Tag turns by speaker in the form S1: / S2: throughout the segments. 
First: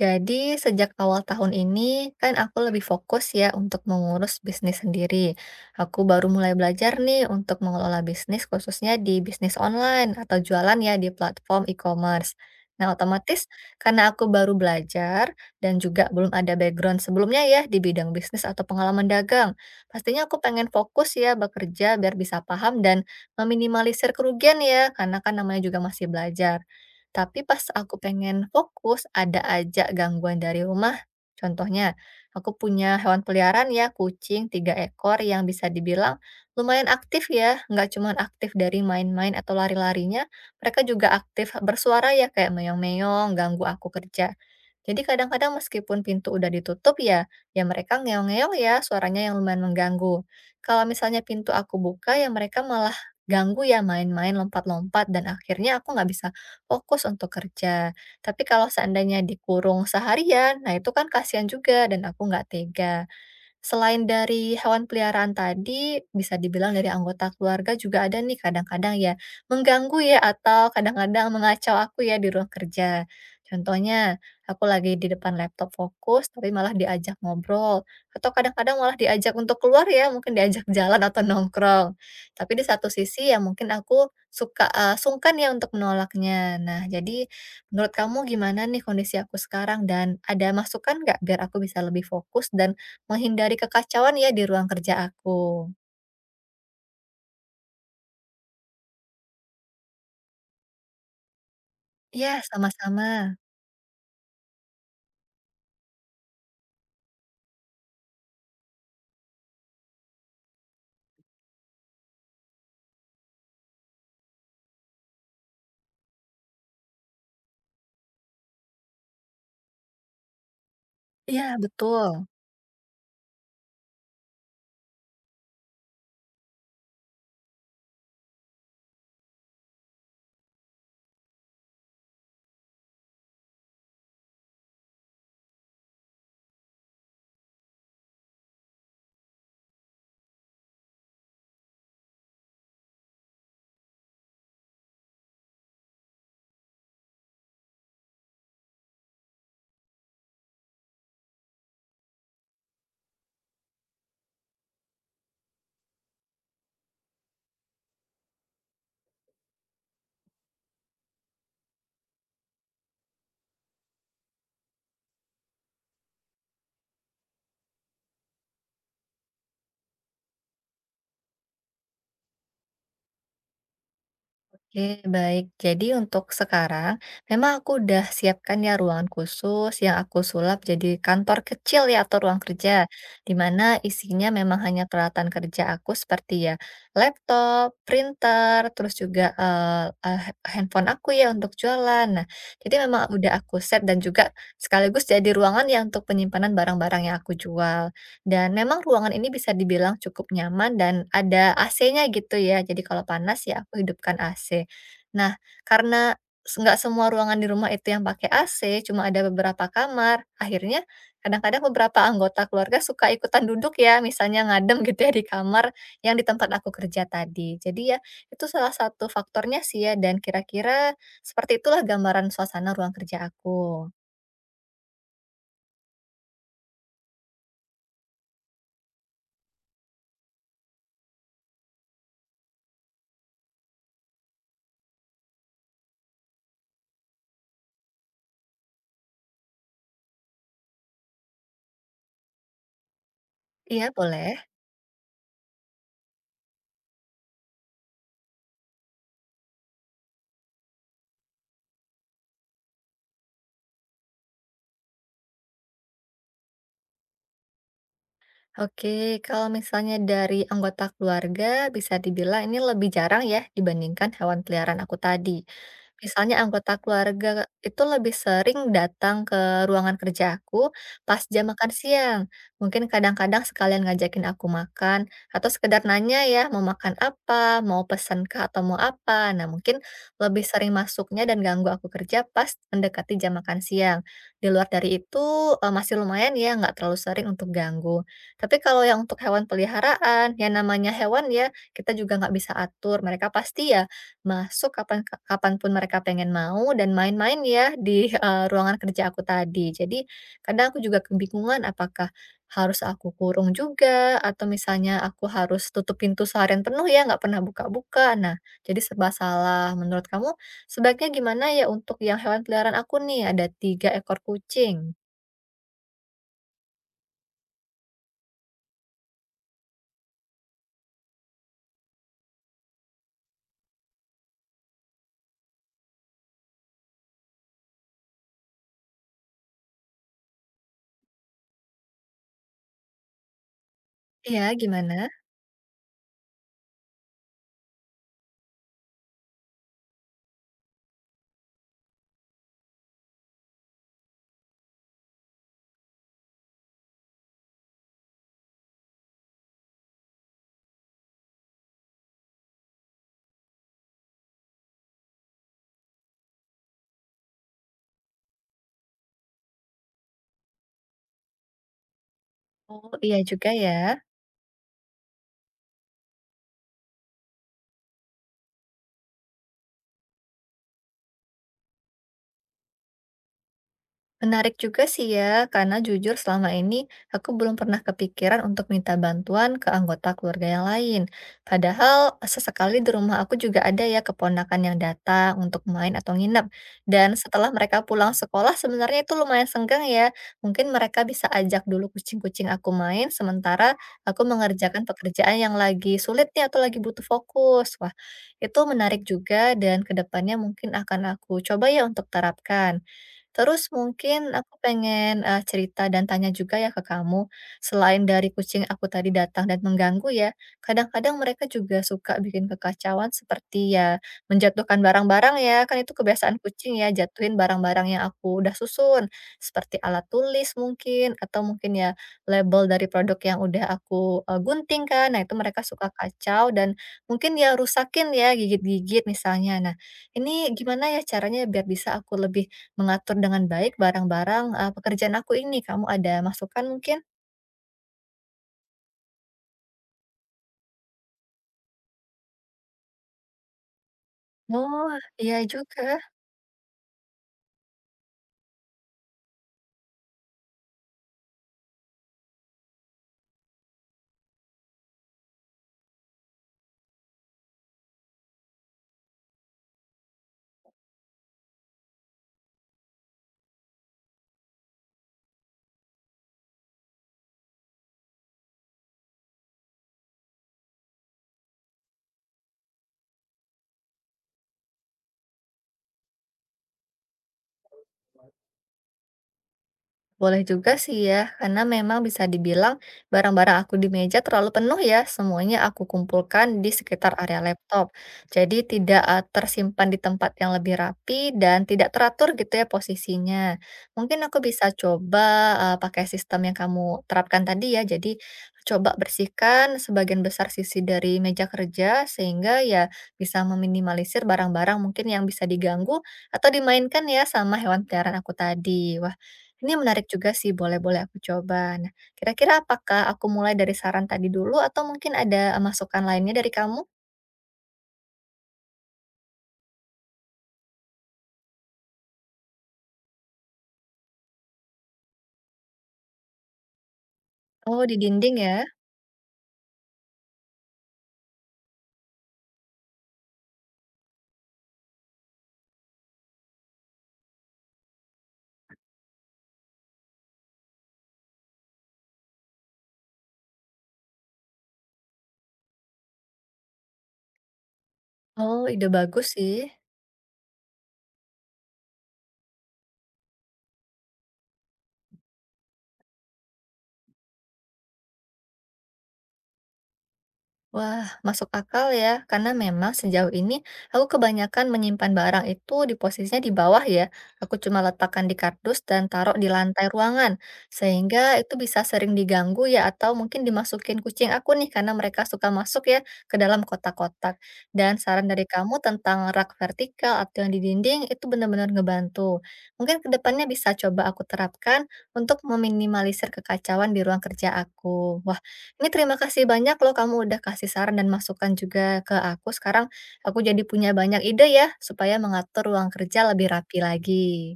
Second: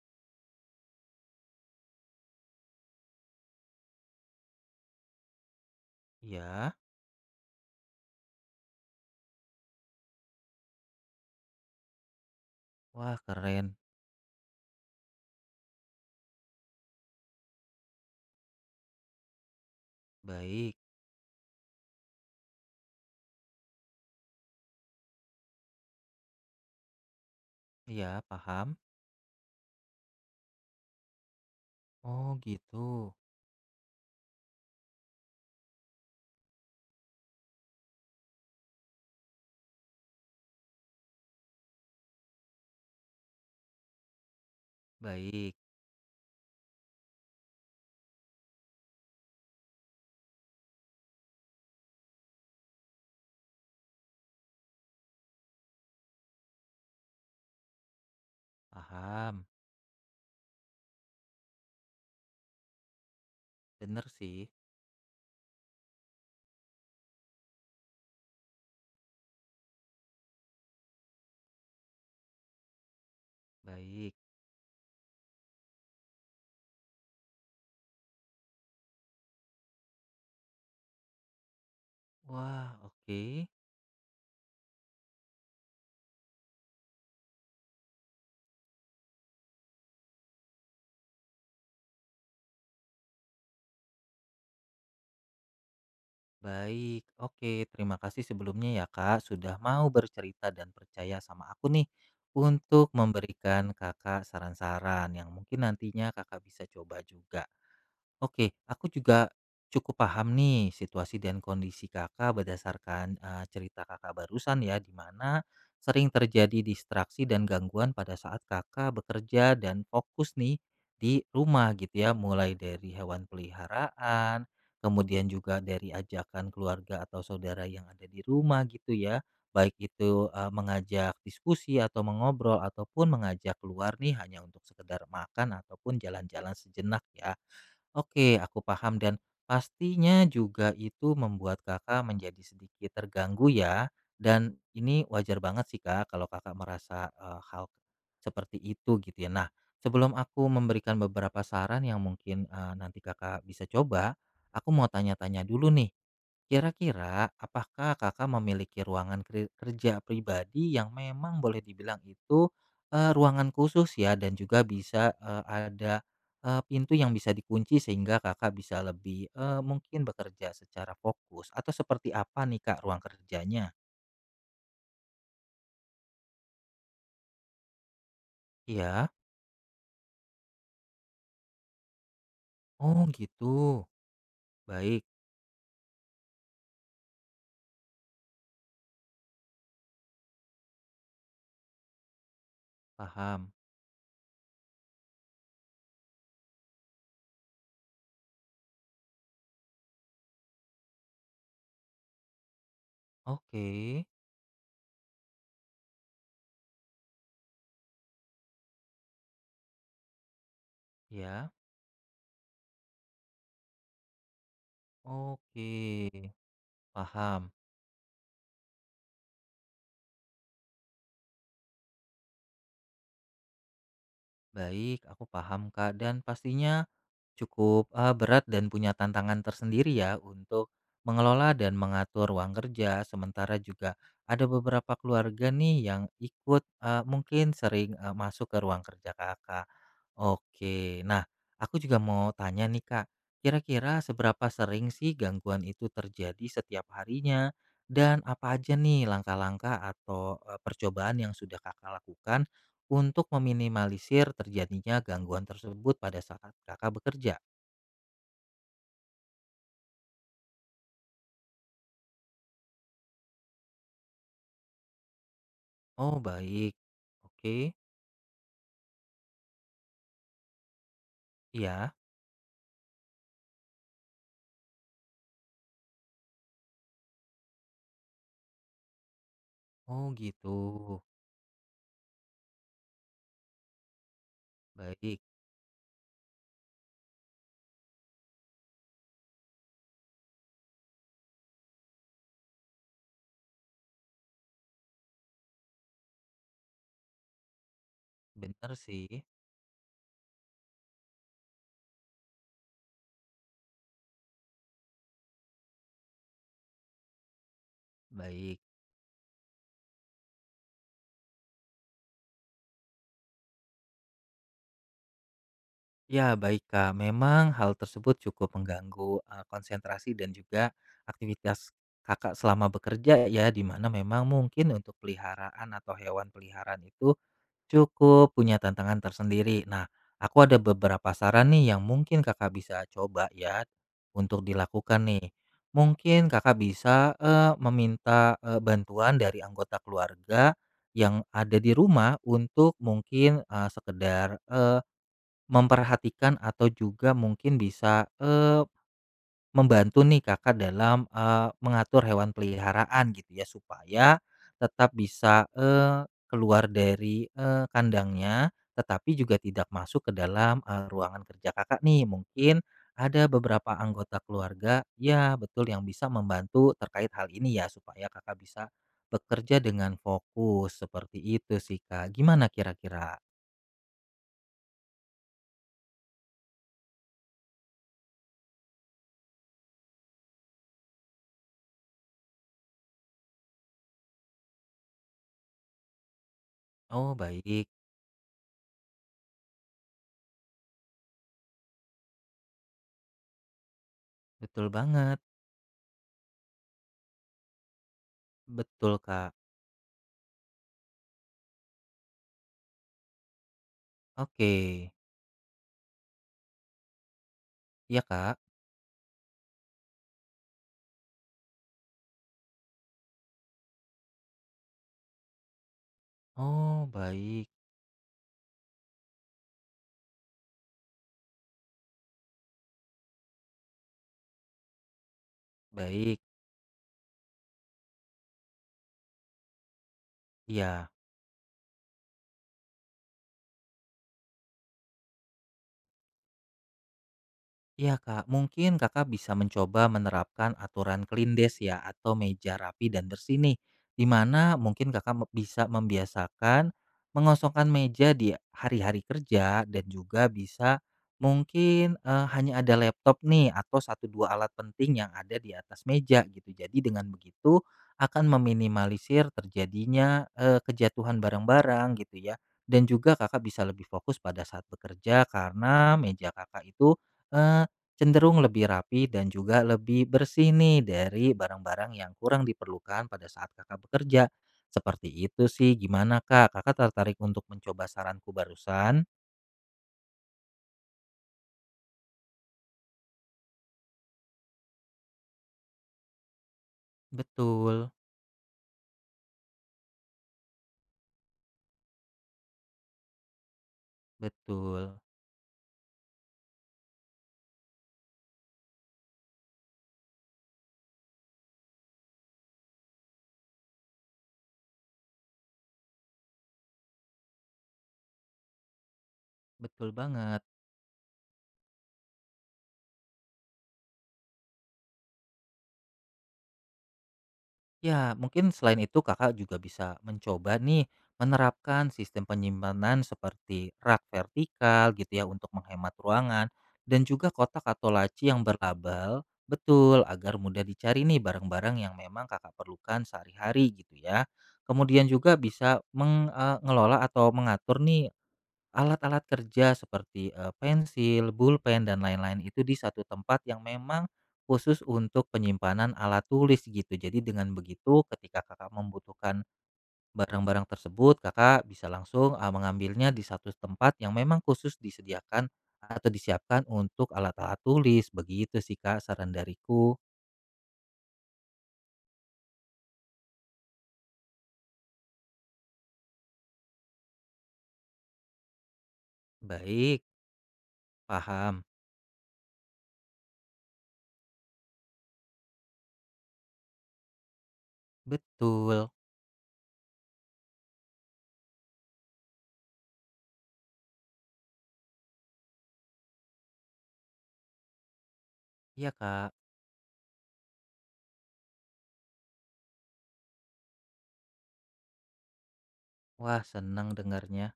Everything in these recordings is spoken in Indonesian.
S1: Jadi sejak awal tahun ini kan aku lebih fokus ya untuk mengurus bisnis sendiri. Aku baru mulai
S2: Iya,
S1: belajar nih untuk mengelola bisnis khususnya di bisnis online atau jualan ya di platform e-commerce. Nah,
S2: wah
S1: otomatis
S2: keren.
S1: karena aku baru belajar dan juga belum ada background sebelumnya ya di bidang bisnis atau pengalaman dagang. Pastinya aku pengen
S2: Baik,
S1: fokus ya bekerja biar bisa paham dan meminimalisir kerugian ya karena kan namanya juga masih belajar. Tapi pas aku
S2: iya
S1: pengen
S2: paham.
S1: fokus, ada aja gangguan dari rumah. Contohnya,
S2: Oh
S1: aku
S2: gitu,
S1: punya hewan peliharaan ya, kucing tiga ekor yang bisa dibilang lumayan aktif ya. Nggak cuma aktif dari main-main atau lari-larinya, mereka juga aktif bersuara ya kayak meong-meong, ganggu aku kerja. Jadi kadang-kadang
S2: baik,
S1: meskipun pintu udah ditutup ya, ya mereka ngeong-ngeong ya, suaranya yang lumayan mengganggu. Kalau misalnya pintu aku buka ya mereka malah ganggu ya main-main lompat-lompat dan akhirnya aku nggak bisa fokus untuk kerja. Tapi kalau seandainya
S2: paham.
S1: dikurung seharian, nah itu kan kasihan juga dan aku nggak tega.
S2: Bener
S1: Selain
S2: sih,
S1: dari hewan peliharaan tadi, bisa dibilang dari anggota keluarga juga ada nih kadang-kadang ya mengganggu ya atau kadang-kadang mengacau aku ya di ruang kerja.
S2: baik.
S1: Contohnya, aku lagi di depan laptop fokus tapi malah diajak ngobrol atau kadang-kadang malah diajak untuk keluar ya, mungkin diajak jalan atau nongkrong. Tapi di
S2: Wah,
S1: satu
S2: oke,
S1: sisi ya mungkin aku suka sungkan ya untuk menolaknya. Nah, jadi menurut kamu gimana nih kondisi aku sekarang dan ada masukan nggak biar aku bisa lebih fokus dan menghindari kekacauan ya di ruang kerja aku.
S2: baik. Oke, terima kasih sebelumnya ya Kak, sudah mau bercerita dan percaya sama aku nih
S1: Iya,
S2: untuk
S1: sama-sama.
S2: memberikan Kakak saran-saran yang mungkin nantinya Kakak bisa coba juga. Oke, aku juga cukup paham nih situasi dan kondisi Kakak berdasarkan cerita Kakak barusan ya, di mana sering terjadi distraksi dan gangguan pada saat Kakak bekerja dan fokus nih di
S1: Iya,
S2: rumah gitu ya,
S1: betul.
S2: mulai dari hewan peliharaan, kemudian juga dari ajakan keluarga atau saudara yang ada di rumah gitu ya, baik itu mengajak diskusi atau mengobrol ataupun mengajak keluar nih hanya untuk sekedar makan ataupun jalan-jalan sejenak ya. Oke, aku paham dan pastinya juga itu membuat Kakak menjadi sedikit terganggu ya. Dan ini wajar banget sih Kak kalau Kakak merasa hal seperti itu gitu ya. Nah, sebelum aku memberikan beberapa saran yang mungkin nanti Kakak bisa coba, aku mau tanya-tanya dulu nih. Kira-kira apakah Kakak memiliki ruangan kerja pribadi yang memang boleh dibilang itu ruangan khusus ya dan juga bisa ada pintu yang bisa dikunci sehingga Kakak bisa lebih mungkin bekerja secara fokus atau seperti apa nih Kak ruang kerjanya?
S1: Oke, baik. Jadi untuk sekarang, memang aku udah siapkan ya ruangan
S2: Iya.
S1: khusus yang aku sulap jadi kantor kecil ya atau ruang kerja,
S2: Oh
S1: di
S2: gitu.
S1: mana isinya memang hanya
S2: Baik,
S1: peralatan kerja aku seperti ya laptop, printer, terus juga, eee eee, handphone aku ya untuk jualan. Nah, jadi memang udah
S2: paham.
S1: aku set dan juga sekaligus jadi ruangan ya untuk penyimpanan barang-barang yang aku jual. Dan memang ruangan ini bisa dibilang cukup nyaman dan ada AC-nya gitu ya. Jadi kalau panas ya
S2: Oke.
S1: aku hidupkan AC. Nah, karena nggak semua ruangan di rumah itu yang pakai AC, cuma ada beberapa kamar, akhirnya
S2: Ya.
S1: kadang-kadang beberapa anggota keluarga suka ikutan duduk ya, misalnya ngadem gitu ya di kamar
S2: Oke.
S1: yang di tempat aku kerja
S2: Paham.
S1: tadi. Jadi ya itu salah satu faktornya sih ya dan kira-kira seperti itulah gambaran suasana ruang kerja aku.
S2: Baik, aku paham Kak dan pastinya cukup berat dan punya tantangan tersendiri ya untuk mengelola dan mengatur ruang kerja, sementara juga ada beberapa keluarga nih yang ikut mungkin sering masuk ke ruang kerja Kakak. Oke, nah aku juga mau tanya nih Kak,
S1: Iya,
S2: kira-kira
S1: boleh.
S2: seberapa sering sih gangguan itu terjadi setiap harinya? Dan apa aja nih langkah-langkah atau percobaan yang sudah Kakak lakukan untuk meminimalisir terjadinya gangguan tersebut pada saat Kakak bekerja?
S1: Oke, kalau misalnya dari anggota keluarga, bisa dibilang ini lebih jarang ya dibandingkan hewan peliharaan aku tadi.
S2: Oh,
S1: Misalnya
S2: baik.
S1: anggota keluarga
S2: Oke,
S1: itu lebih sering datang ke ruangan kerjaku pas jam makan
S2: iya.
S1: siang. Mungkin kadang-kadang sekalian ngajakin aku makan atau sekedar nanya ya mau makan apa, mau pesan kah atau mau apa. Nah, mungkin
S2: Oh,
S1: lebih
S2: gitu.
S1: sering masuknya dan ganggu aku kerja pas mendekati jam makan siang. Di luar dari
S2: Baik,
S1: itu masih lumayan ya nggak terlalu sering untuk ganggu. Tapi kalau yang untuk hewan peliharaan, yang namanya hewan ya kita juga nggak bisa atur. Mereka pasti ya masuk kapanpun mereka pengen mau dan main-main ya di,
S2: benar
S1: ruangan
S2: sih.
S1: kerja aku tadi. Jadi kadang aku juga kebingungan apakah harus aku kurung juga atau misalnya aku harus tutup pintu seharian penuh ya, nggak pernah buka-buka. Nah,
S2: Baik.
S1: jadi serba salah. Menurut kamu sebaiknya gimana ya untuk yang hewan peliharaan aku nih? Ada 3 ekor kucing.
S2: Ya, baik Kak. Memang hal tersebut cukup mengganggu konsentrasi dan juga aktivitas Kakak selama bekerja ya, di mana memang mungkin untuk peliharaan atau hewan peliharaan itu cukup punya tantangan tersendiri. Nah, aku ada beberapa saran nih yang mungkin Kakak bisa coba ya untuk
S1: Iya,
S2: dilakukan
S1: gimana?
S2: nih. Mungkin Kakak bisa meminta bantuan dari anggota keluarga yang ada di rumah untuk mungkin sekedar memperhatikan atau juga mungkin bisa membantu nih Kakak dalam mengatur hewan peliharaan gitu ya supaya tetap bisa keluar dari kandangnya, tetapi juga tidak masuk ke dalam ruangan kerja Kakak nih. Mungkin
S1: Oh, iya
S2: ada
S1: juga ya.
S2: beberapa anggota keluarga ya betul yang bisa membantu terkait hal ini ya supaya Kakak bisa bekerja dengan fokus, seperti itu sih Kak. Gimana kira-kira?
S1: Menarik juga sih ya, karena jujur selama ini aku belum pernah kepikiran untuk minta bantuan ke anggota keluarga yang lain. Padahal sesekali di rumah aku juga ada ya keponakan yang datang untuk main atau nginep.
S2: Oh
S1: Dan setelah
S2: baik,
S1: mereka pulang sekolah sebenarnya itu lumayan senggang ya. Mungkin mereka bisa ajak dulu kucing-kucing aku main sementara aku
S2: betul
S1: mengerjakan
S2: banget,
S1: pekerjaan yang lagi sulit nih atau lagi butuh fokus. Wah, itu
S2: betul
S1: menarik
S2: Kak.
S1: juga dan kedepannya mungkin akan aku coba ya untuk terapkan. Terus mungkin
S2: Oke,
S1: aku pengen, cerita dan tanya juga ya ke kamu,
S2: iya
S1: selain dari
S2: Kak.
S1: kucing aku tadi datang dan mengganggu ya, kadang-kadang mereka juga suka bikin kekacauan seperti ya menjatuhkan barang-barang ya, kan itu kebiasaan kucing
S2: Oh,
S1: ya, jatuhin
S2: baik,
S1: barang-barang yang aku udah susun, seperti alat tulis mungkin, atau mungkin ya label dari produk yang udah aku, gunting kan. Nah itu mereka suka
S2: baik.
S1: kacau dan mungkin ya rusakin ya, gigit-gigit misalnya. Nah, ini
S2: Iya,
S1: gimana ya caranya biar bisa aku lebih mengatur dengan baik barang-barang, pekerjaan aku ini. Kamu ada masukan mungkin?
S2: iya Kak, mungkin Kakak bisa mencoba menerapkan aturan clean desk ya atau meja rapi dan bersih nih. Di mana mungkin
S1: Oh,
S2: Kakak
S1: iya
S2: bisa
S1: juga.
S2: membiasakan mengosongkan meja di hari-hari kerja dan juga bisa mungkin hanya ada laptop nih atau satu dua alat penting yang ada di atas meja gitu. Jadi dengan begitu akan meminimalisir terjadinya kejatuhan barang-barang gitu ya. Dan juga Kakak bisa lebih fokus pada saat bekerja karena meja Kakak itu eh, cenderung lebih rapi dan juga lebih bersih nih dari barang-barang yang kurang diperlukan pada saat kakak bekerja. Seperti itu sih, gimana kak? Kakak tertarik untuk mencoba saranku barusan?
S1: Boleh juga sih ya, karena memang bisa dibilang barang-barang aku di meja terlalu penuh ya, semuanya aku kumpulkan di sekitar area laptop.
S2: Betul,
S1: Jadi tidak tersimpan di tempat yang lebih rapi dan tidak teratur gitu ya posisinya. Mungkin aku bisa
S2: betul,
S1: coba pakai sistem yang kamu terapkan tadi ya, jadi coba bersihkan sebagian besar sisi dari meja kerja sehingga ya bisa meminimalisir barang-barang mungkin yang bisa diganggu atau dimainkan ya sama hewan peliharaan aku tadi. Wah, ini
S2: betul
S1: menarik juga
S2: banget.
S1: sih, boleh boleh aku coba. Nah, kira-kira apakah aku mulai dari saran tadi dulu atau mungkin ada masukan lainnya dari kamu?
S2: Ya, mungkin selain itu Kakak juga bisa mencoba nih menerapkan sistem penyimpanan seperti rak vertikal gitu ya untuk menghemat ruangan dan juga kotak
S1: Oh,
S2: atau
S1: di
S2: laci
S1: dinding
S2: yang
S1: ya?
S2: berlabel betul agar mudah dicari nih barang-barang yang memang Kakak perlukan sehari-hari gitu ya. Kemudian juga bisa mengelola atau mengatur nih alat-alat kerja seperti pensil, pulpen, dan lain-lain itu di satu tempat yang memang khusus untuk penyimpanan alat tulis gitu. Jadi dengan begitu ketika
S1: Oh,
S2: Kakak
S1: ide bagus
S2: membutuhkan
S1: sih.
S2: barang-barang tersebut, Kakak bisa langsung mengambilnya di satu tempat yang memang khusus disediakan atau disiapkan untuk alat-alat tulis, begitu sih Kak saran dariku.
S1: Wah, masuk akal ya, karena memang sejauh ini aku kebanyakan menyimpan barang itu di posisinya di bawah ya. Aku cuma letakkan di kardus dan taruh di lantai
S2: Baik,
S1: ruangan, sehingga itu
S2: paham.
S1: bisa sering diganggu ya, atau mungkin dimasukin kucing aku nih, karena mereka suka masuk ya ke dalam kotak-kotak. Dan saran dari kamu
S2: Betul.
S1: tentang rak vertikal atau yang di dinding itu benar-benar ngebantu. Mungkin kedepannya bisa coba aku terapkan untuk meminimalisir kekacauan di ruang kerja aku. Ini
S2: Iya
S1: terima
S2: Kak.
S1: kasih banyak loh kamu udah kasih saran dan masukan juga ke aku. Sekarang aku jadi punya banyak ide ya, supaya mengatur ruang kerja
S2: Wah
S1: lebih rapi
S2: senang
S1: lagi.
S2: dengarnya.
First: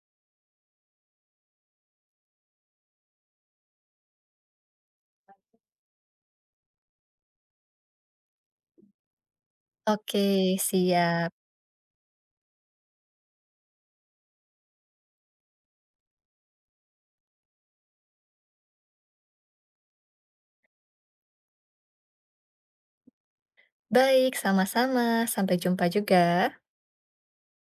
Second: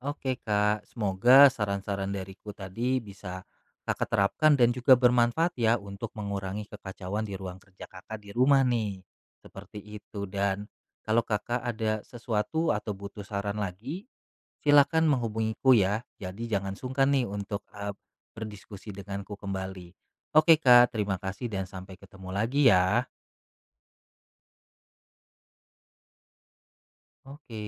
S2: Oke Kak, semoga saran-saran dariku tadi bisa Kakak terapkan dan juga bermanfaat ya untuk mengurangi kekacauan di ruang kerja Kakak di rumah nih. Seperti itu
S1: Oke,
S2: dan kalau
S1: siap.
S2: Kakak ada sesuatu atau butuh saran lagi, silakan menghubungiku ya. Jadi jangan sungkan nih untuk berdiskusi denganku kembali. Oke Kak, terima kasih dan sampai ketemu lagi ya.
S1: Baik, sama-sama. Sampai jumpa juga.
S2: Oke.